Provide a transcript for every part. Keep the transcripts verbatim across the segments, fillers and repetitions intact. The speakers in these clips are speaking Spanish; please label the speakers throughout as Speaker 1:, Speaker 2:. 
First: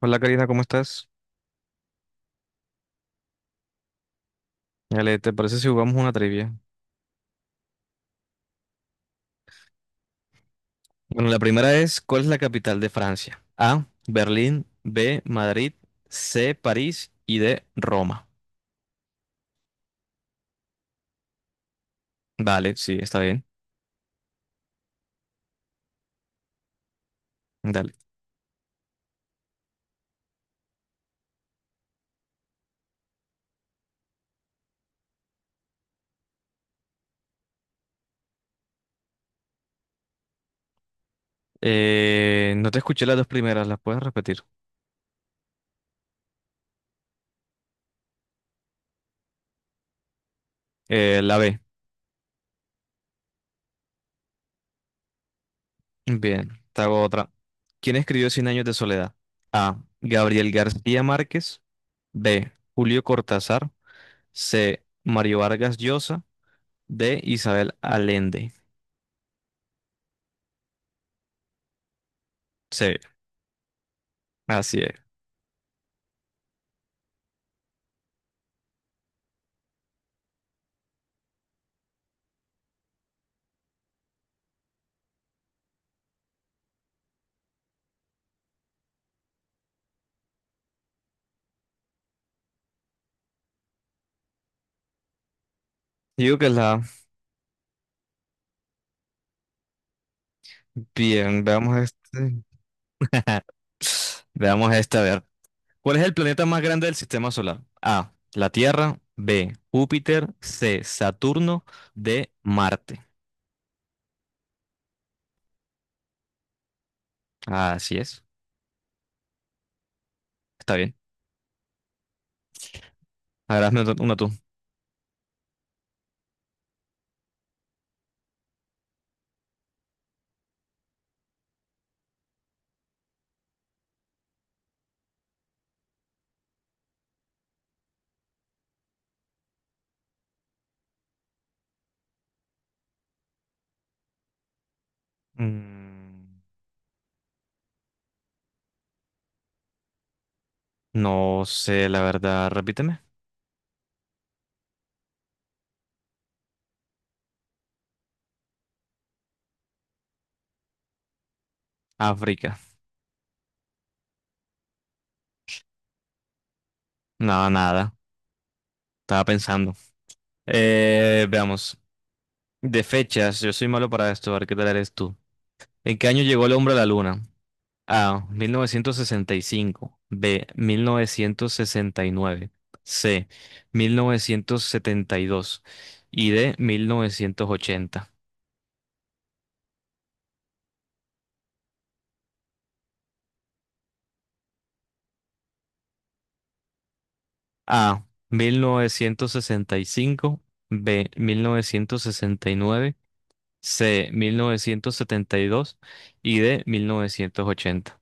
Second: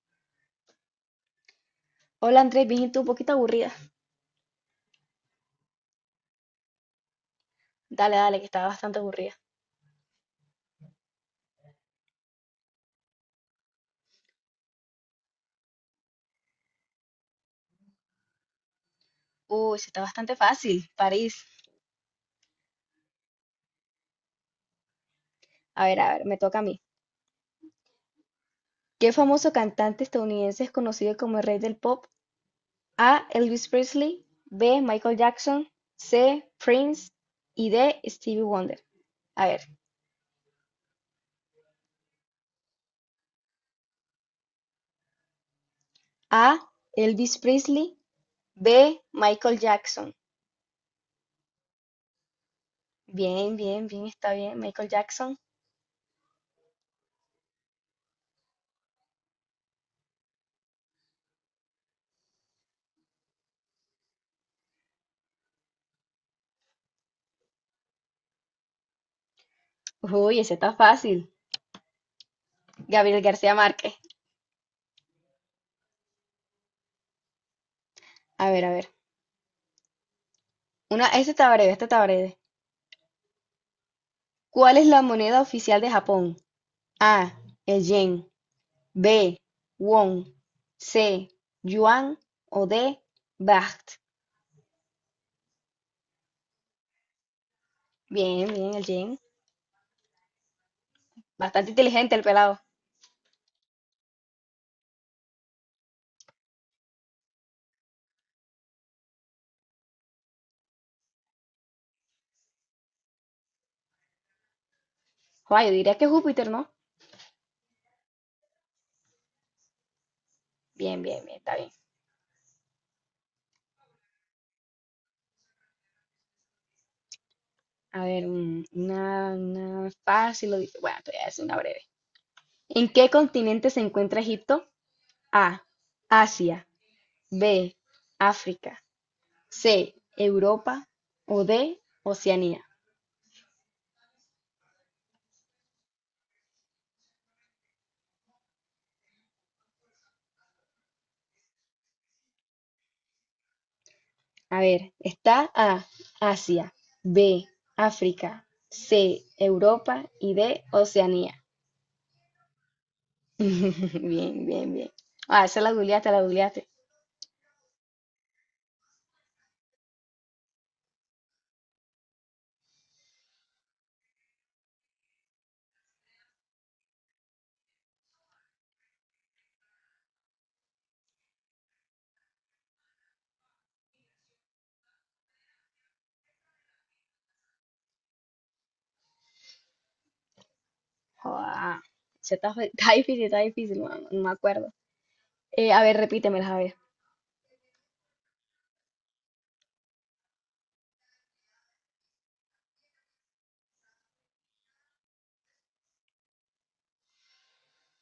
Speaker 1: Hola Karina, ¿cómo estás?
Speaker 2: Hola Andrés, bien, ¿y tú? Un poquito aburrida.
Speaker 1: Ale, ¿te parece si jugamos una trivia?
Speaker 2: Dale, dale, que estaba bastante aburrida.
Speaker 1: Bueno, la primera es, ¿cuál es la capital de Francia? A, Berlín; B, Madrid; C, París; y D, Roma.
Speaker 2: Uy, sí está bastante fácil, París.
Speaker 1: Vale, sí, está bien.
Speaker 2: A ver, a ver, me toca a mí.
Speaker 1: Dale.
Speaker 2: ¿Qué famoso cantante estadounidense es conocido como el rey del pop? A. Elvis Presley. B. Michael Jackson. C. Prince. Y D. Stevie Wonder. A ver.
Speaker 1: Eh, no te escuché las dos primeras, ¿las puedes repetir?
Speaker 2: A. Elvis Presley. B. Michael Jackson.
Speaker 1: Eh, la B.
Speaker 2: Bien, bien, bien, está bien. Michael Jackson.
Speaker 1: Bien, te hago otra. ¿Quién escribió Cien años de soledad? A, Gabriel García Márquez; B, Julio Cortázar; C, Mario Vargas Llosa; D, Isabel Allende.
Speaker 2: Uy, ese está fácil.
Speaker 1: Sí,
Speaker 2: Gabriel García Márquez.
Speaker 1: así es.
Speaker 2: A ver, a ver. Una, este está breve, este está breve. ¿Cuál es la moneda oficial de Japón? A, el yen, B, won, C, yuan o D, baht.
Speaker 1: Yo digo que es la A.
Speaker 2: Bien, bien, el yen.
Speaker 1: Bien,
Speaker 2: Bastante
Speaker 1: veamos
Speaker 2: inteligente el
Speaker 1: este.
Speaker 2: pelado.
Speaker 1: Veamos esta, a ver. ¿Cuál es el planeta más grande del sistema solar? A, la Tierra; B, Júpiter; C, Saturno; D, Marte.
Speaker 2: Joder, yo diría que Júpiter, ¿no?
Speaker 1: Así es. Está bien.
Speaker 2: Bien, bien, bien, está bien.
Speaker 1: A ver, hazme otra- una tú.
Speaker 2: A ver, un- una, una fácil. o dif- Bueno, te voy a hacer una breve. ¿En qué continente se encuentra Egipto? A, Asia, B, África, C, Europa o D, Oceanía.
Speaker 1: Mm, no sé, la verdad. Repíteme.
Speaker 2: A ver, está A, Asia, B, África, C, Europa y D, Oceanía.
Speaker 1: África.
Speaker 2: Bien, bien, bien. Ah, esa la googleaste, la googleaste.
Speaker 1: No, nada. Estaba pensando. Eh, veamos. De fechas, yo soy malo para esto. A ver qué tal eres tú. ¿En qué año llegó el hombre a la luna? A, mil novecientos sesenta y cinco; B, mil novecientos sesenta y nueve; C, mil novecientos setenta y dos; y D, mil novecientos ochenta.
Speaker 2: Joda, esa está, fe- está difícil, está difícil, no, no me acuerdo. Eh, a ver, repítemelas, a ver.
Speaker 1: A, mil novecientos sesenta y cinco; B, mil novecientos sesenta y nueve; C, mil novecientos setenta y dos; y D, mil novecientos ochenta.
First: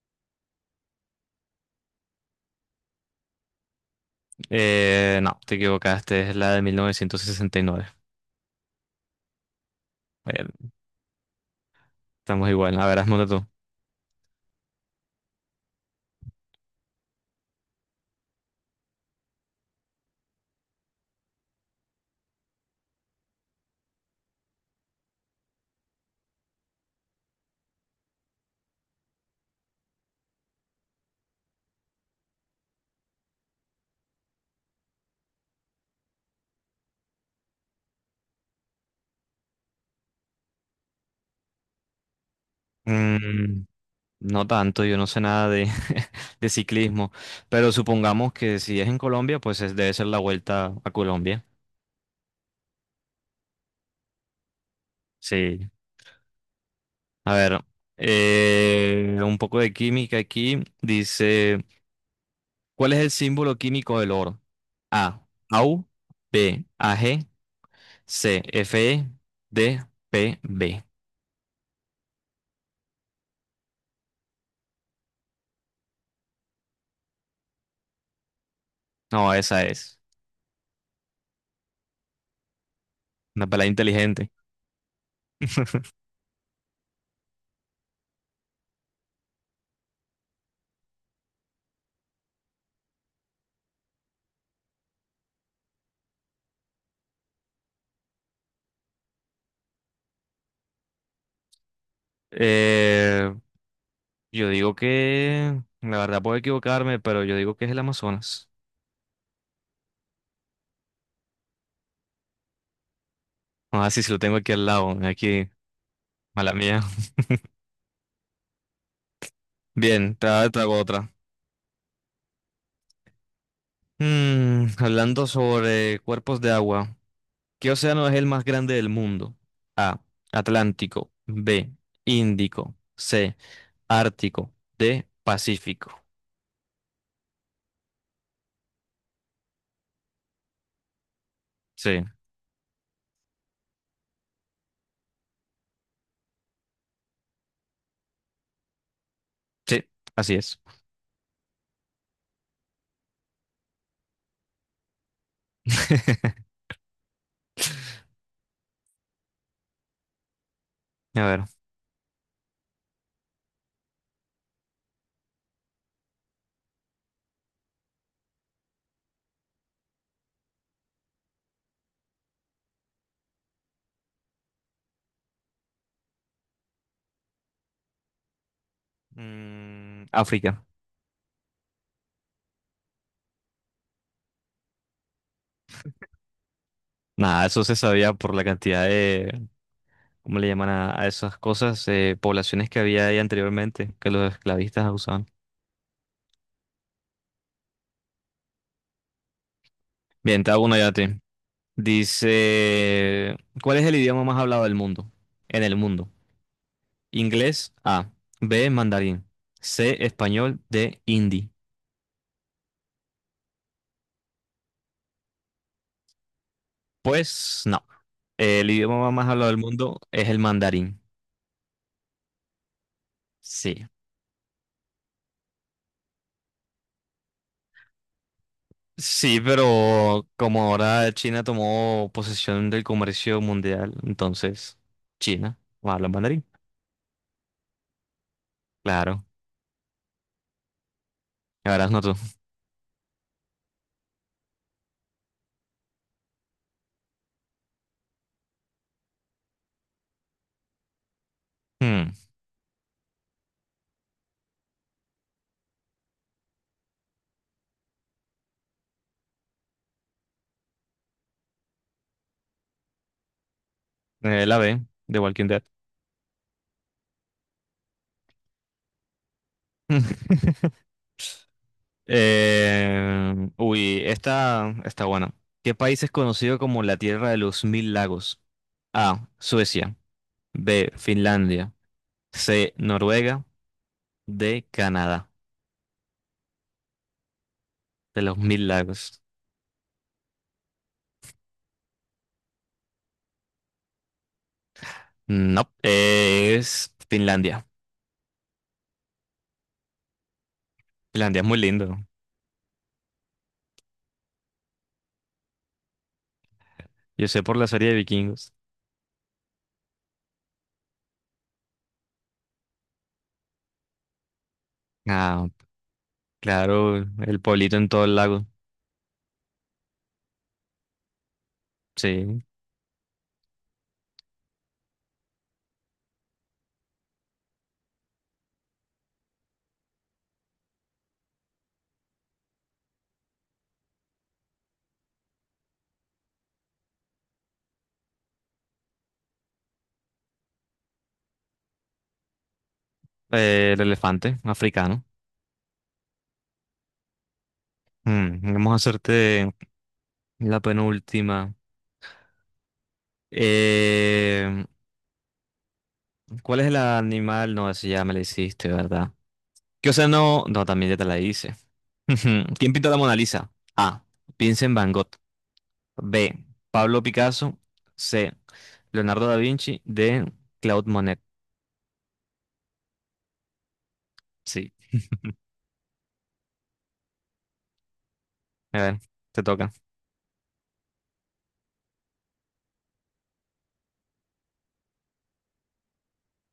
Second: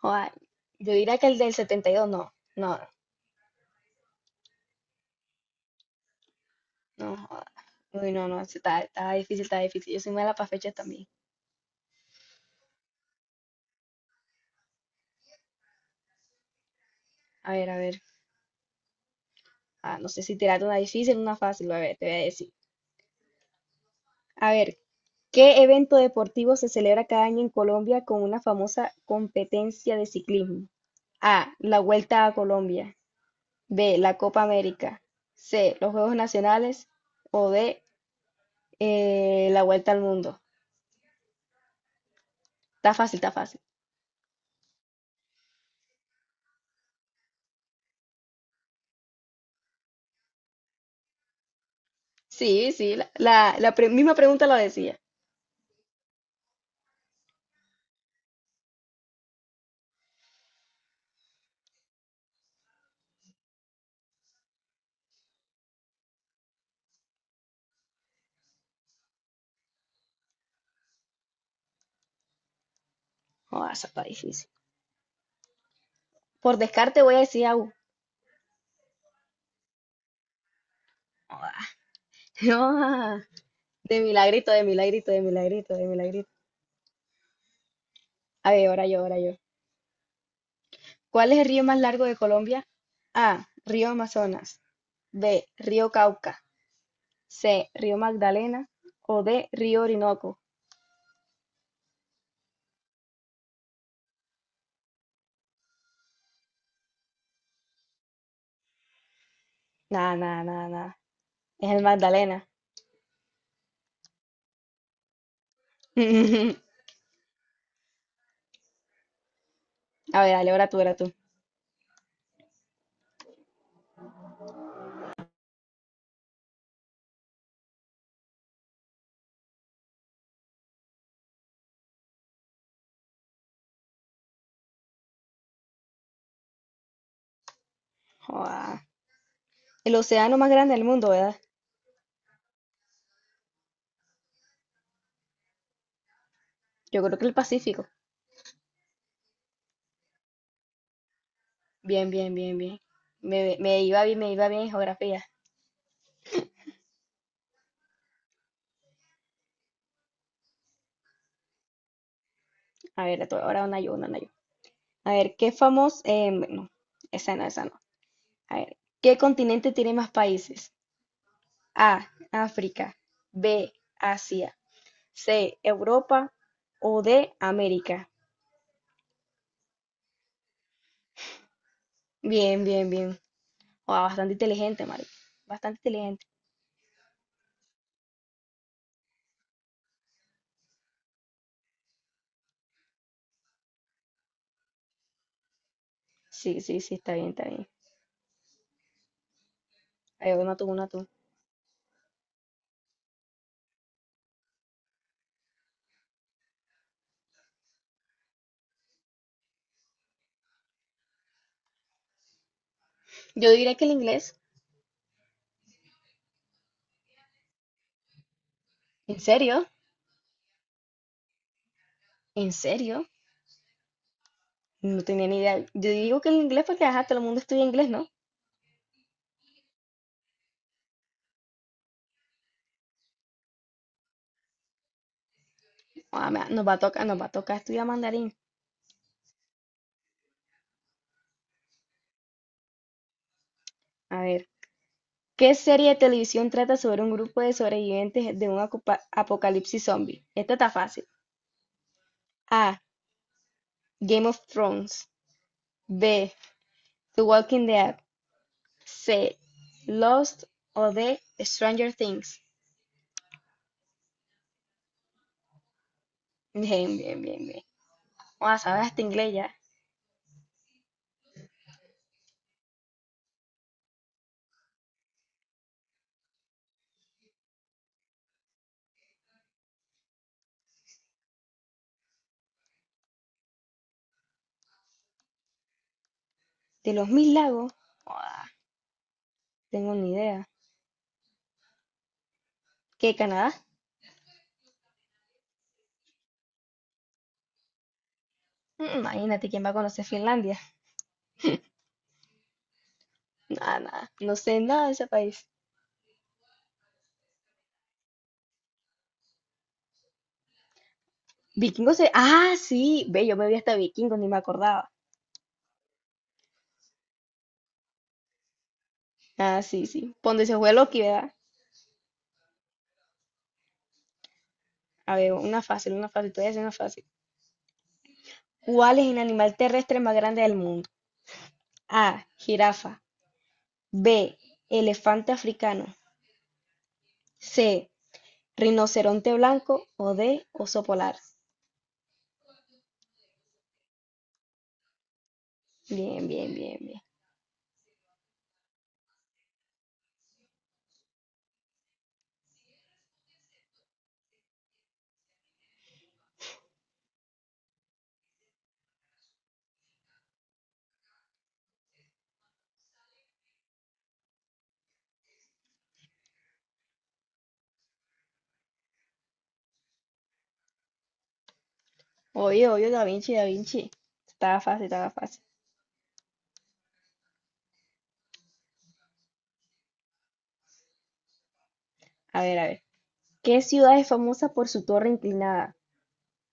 Speaker 2: Joda, yo diría que el del setenta y dos no, no,
Speaker 1: Eh, no, te equivocaste. Es la de
Speaker 2: no, joda.
Speaker 1: mil novecientos sesenta y nueve.
Speaker 2: Uy, no, no, esa está, está difícil, está difícil. Yo soy mala
Speaker 1: Eh,
Speaker 2: para fechas también.
Speaker 1: Estamos igual. A ver, hazme una tú.
Speaker 2: A ver, a ver. Ah, no sé si tirarte una difícil o una fácil, a ver, te voy a decir. A ver, ¿qué evento deportivo se celebra cada año en Colombia con una famosa competencia de ciclismo? A. La Vuelta a Colombia. B. La Copa América. C. Los Juegos Nacionales. O D. eh, la Vuelta al Mundo. Está fácil, está fácil.
Speaker 1: Mm, no tanto, yo no sé nada de... de ciclismo. Pero supongamos que si es en Colombia, pues es- debe ser la vuelta a Colombia.
Speaker 2: Sí, sí, la, la- la pre- misma pregunta la decía.
Speaker 1: Sí. A ver, eh, un poco de química aquí. Dice, ¿cuál es el símbolo químico del oro? A, AU; B, AG; C, FE; D, PB.
Speaker 2: Oh, esa está difícil. Por descarte voy a decir agua.
Speaker 1: No, esa es. Una pelada
Speaker 2: De
Speaker 1: inteligente.
Speaker 2: milagrito, de milagrito, de milagrito, de milagrito. A ver, ahora yo, ahora yo. ¿Cuál es el río más largo de Colombia? A. Río Amazonas. B. Río Cauca. C. Río Magdalena. O D. Río Orinoco.
Speaker 1: Eh, yo digo que, la verdad puedo equivocarme, pero yo digo que es el Amazonas.
Speaker 2: Nada, nada, nada, nada. Es el Magdalena.
Speaker 1: Ah, sí, sí lo tengo aquí al lado, aquí. Mala mía. Bien,
Speaker 2: A
Speaker 1: te
Speaker 2: ver,
Speaker 1: hago
Speaker 2: dale,
Speaker 1: te
Speaker 2: ahora tú,
Speaker 1: hago
Speaker 2: ahora tú.
Speaker 1: otra. Mm, hablando sobre cuerpos de agua, ¿qué océano es el más grande del mundo? A, Atlántico; B, Índico; C, Ártico; D, Pacífico.
Speaker 2: Joda. El océano más grande del mundo, ¿verdad?
Speaker 1: Sí,
Speaker 2: Yo creo que el Pacífico.
Speaker 1: sí, así es.
Speaker 2: Bien, bien, bien, bien. Me, me iba bien, me iba bien en geografía.
Speaker 1: A ver.
Speaker 2: A ver, tú, ahora una yo, una, una yo. A ver, ¿qué famoso? Eh, no, esa no, esa no. A ver, ¿qué continente tiene más países? A, África; B, Asia; C, Europa o D, América.
Speaker 1: Mm, África.
Speaker 2: Bien, bien, bien. Wow, bastante inteligente, Mari. Bastante inteligente.
Speaker 1: Nada, eso se sabía por la cantidad de, ¿cómo le llaman a, a esas cosas? Eh, poblaciones que había ahí anteriormente, que los esclavistas usaban.
Speaker 2: Sí, sí, sí, está bien, está bien. Ahí va
Speaker 1: Bien, te
Speaker 2: una
Speaker 1: hago
Speaker 2: tú,
Speaker 1: una
Speaker 2: una
Speaker 1: ya a
Speaker 2: tú.
Speaker 1: ti. Dice, ¿cuál es el idioma más hablado del mundo? En el mundo. Inglés, A. B, mandarín. C, español. D, hindi.
Speaker 2: Yo diría que el inglés.
Speaker 1: Pues no. El idioma
Speaker 2: ¿En
Speaker 1: más hablado del
Speaker 2: serio?
Speaker 1: mundo es el mandarín.
Speaker 2: ¿En serio?
Speaker 1: Sí.
Speaker 2: No tenía ni idea. Yo digo que el inglés porque ajá, todo el mundo estudia inglés, ¿no?
Speaker 1: Sí, pero como ahora China tomó posesión del comercio mundial, entonces China habla
Speaker 2: Ah, me-
Speaker 1: mandarín.
Speaker 2: nos va a tocar, nos va a tocar estudiar mandarín.
Speaker 1: Claro. Ahora no tú.
Speaker 2: A ver. ¿Qué serie de televisión trata sobre un grupo de sobrevivientes de un acupa- apocalipsis zombie? Esta está fácil.
Speaker 1: Hmm.
Speaker 2: A. Game of Thrones; b. The Walking Dead; c. Lost o d. Stranger Things.
Speaker 1: Eh, la B, de Walking Dead.
Speaker 2: Bien, bien, bien, bien. Joda, sabes hasta inglés ya.
Speaker 1: Eh, uy, esta está buena. ¿Qué país es conocido como la Tierra de los Mil Lagos? A, Suecia; B, Finlandia; C, Noruega; D, Canadá.
Speaker 2: De los mil lagos,
Speaker 1: De los
Speaker 2: joda,
Speaker 1: Mil Lagos.
Speaker 2: tengo ni idea. ¿Qué, Canadá?
Speaker 1: No, es Finlandia.
Speaker 2: Mm, imagínate quién va a conocer Finlandia.
Speaker 1: Finlandia es muy lindo.
Speaker 2: Nada, nada. No sé nada de ese país.
Speaker 1: Yo sé por la serie de vikingos.
Speaker 2: Vikingos se. Ah, sí. Ve, yo me vi hasta vikingos, ni me acordaba.
Speaker 1: Ah, claro, el pueblito en todo el lago.
Speaker 2: Ah, sí, sí. Ponte se fue Loki, ¿verdad?
Speaker 1: Sí.
Speaker 2: A ver, una fácil, una fácil. Todavía es una fácil. ¿Cuál es el animal terrestre más grande del mundo? A. Jirafa. B. Elefante africano. C. Rinoceronte blanco. O D. Oso polar.
Speaker 1: Eh, el elefante africano.
Speaker 2: Bien, bien, bien, bien.
Speaker 1: Mm, vamos a hacerte la penúltima. Em, ¿Cuál es el animal? No, eso ya me la hiciste, ¿verdad? ¿Qué o no, no, también ya te la hice. ¿Quién pintó la Mona Lisa? A, Vincent Van Gogh; B, Pablo Picasso; C, Leonardo da Vinci; D, Claude Monet.
Speaker 2: Oye, oye, Da Vinci, Da Vinci. Estaba
Speaker 1: Sí.
Speaker 2: fácil, estaba fácil.
Speaker 1: A ver, te toca.
Speaker 2: A ver, a ver. ¿Qué ciudad es famosa por su torre inclinada?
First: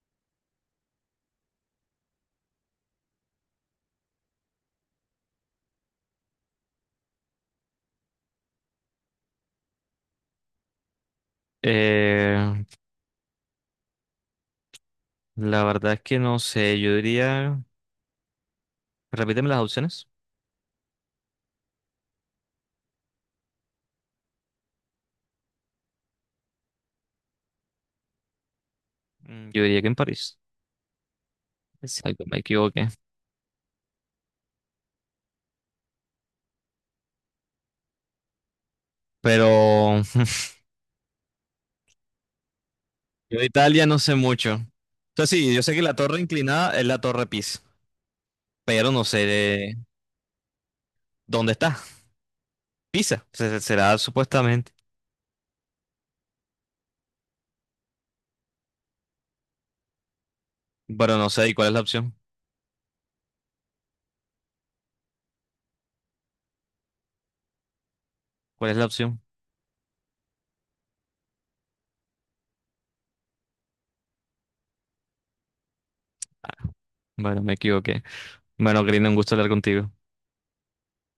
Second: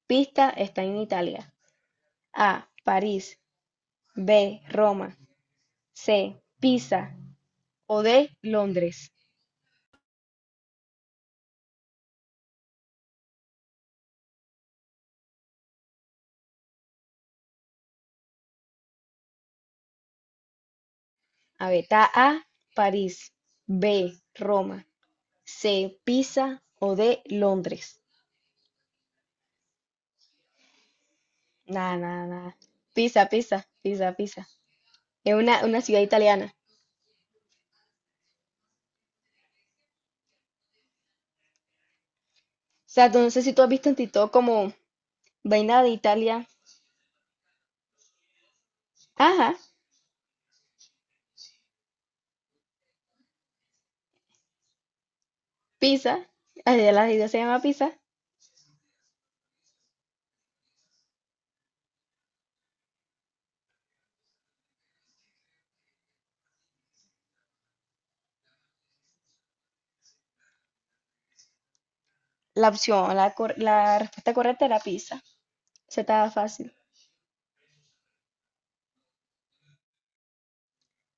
Speaker 2: Pista, está en Italia. A. París. B. Roma. C. Pisa. O D. Londres.
Speaker 1: Eh, la verdad es que no sé. Yo diría. Repíteme las opciones.
Speaker 2: A ver, está A. París. B. Roma. C. Pisa. O D. Londres.
Speaker 1: Mm, yo diría que en París.
Speaker 2: Nada,
Speaker 1: Exacto,
Speaker 2: nada,
Speaker 1: me
Speaker 2: nada.
Speaker 1: equivoqué.
Speaker 2: Pisa, pisa, pisa, pisa. Es una, una ciudad italiana.
Speaker 1: Pero
Speaker 2: O sea, tú- no
Speaker 1: yo
Speaker 2: sé
Speaker 1: de
Speaker 2: si tú has
Speaker 1: Italia
Speaker 2: visto en
Speaker 1: no sé
Speaker 2: TikTok
Speaker 1: mucho.
Speaker 2: como
Speaker 1: O sea, sí, yo sé que
Speaker 2: vaina de
Speaker 1: la torre
Speaker 2: Italia.
Speaker 1: inclinada es la torre Pisa, pero no sé
Speaker 2: Ajá,
Speaker 1: dónde está. Pisa, se- será supuestamente.
Speaker 2: pizza. Allá la ciudad se llama pizza.
Speaker 1: Pero no sé, ¿y cuál es la opción? ¿Cuál es la opción?
Speaker 2: La opción, la, cor- la respuesta correcta era pizza. Se estaba
Speaker 1: Ah,
Speaker 2: fácil.
Speaker 1: bueno, me equivoqué. Bueno, Karina, un gusto hablar contigo.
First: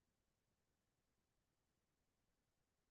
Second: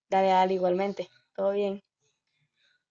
Speaker 2: Dale, dale, igualmente. Todo bien.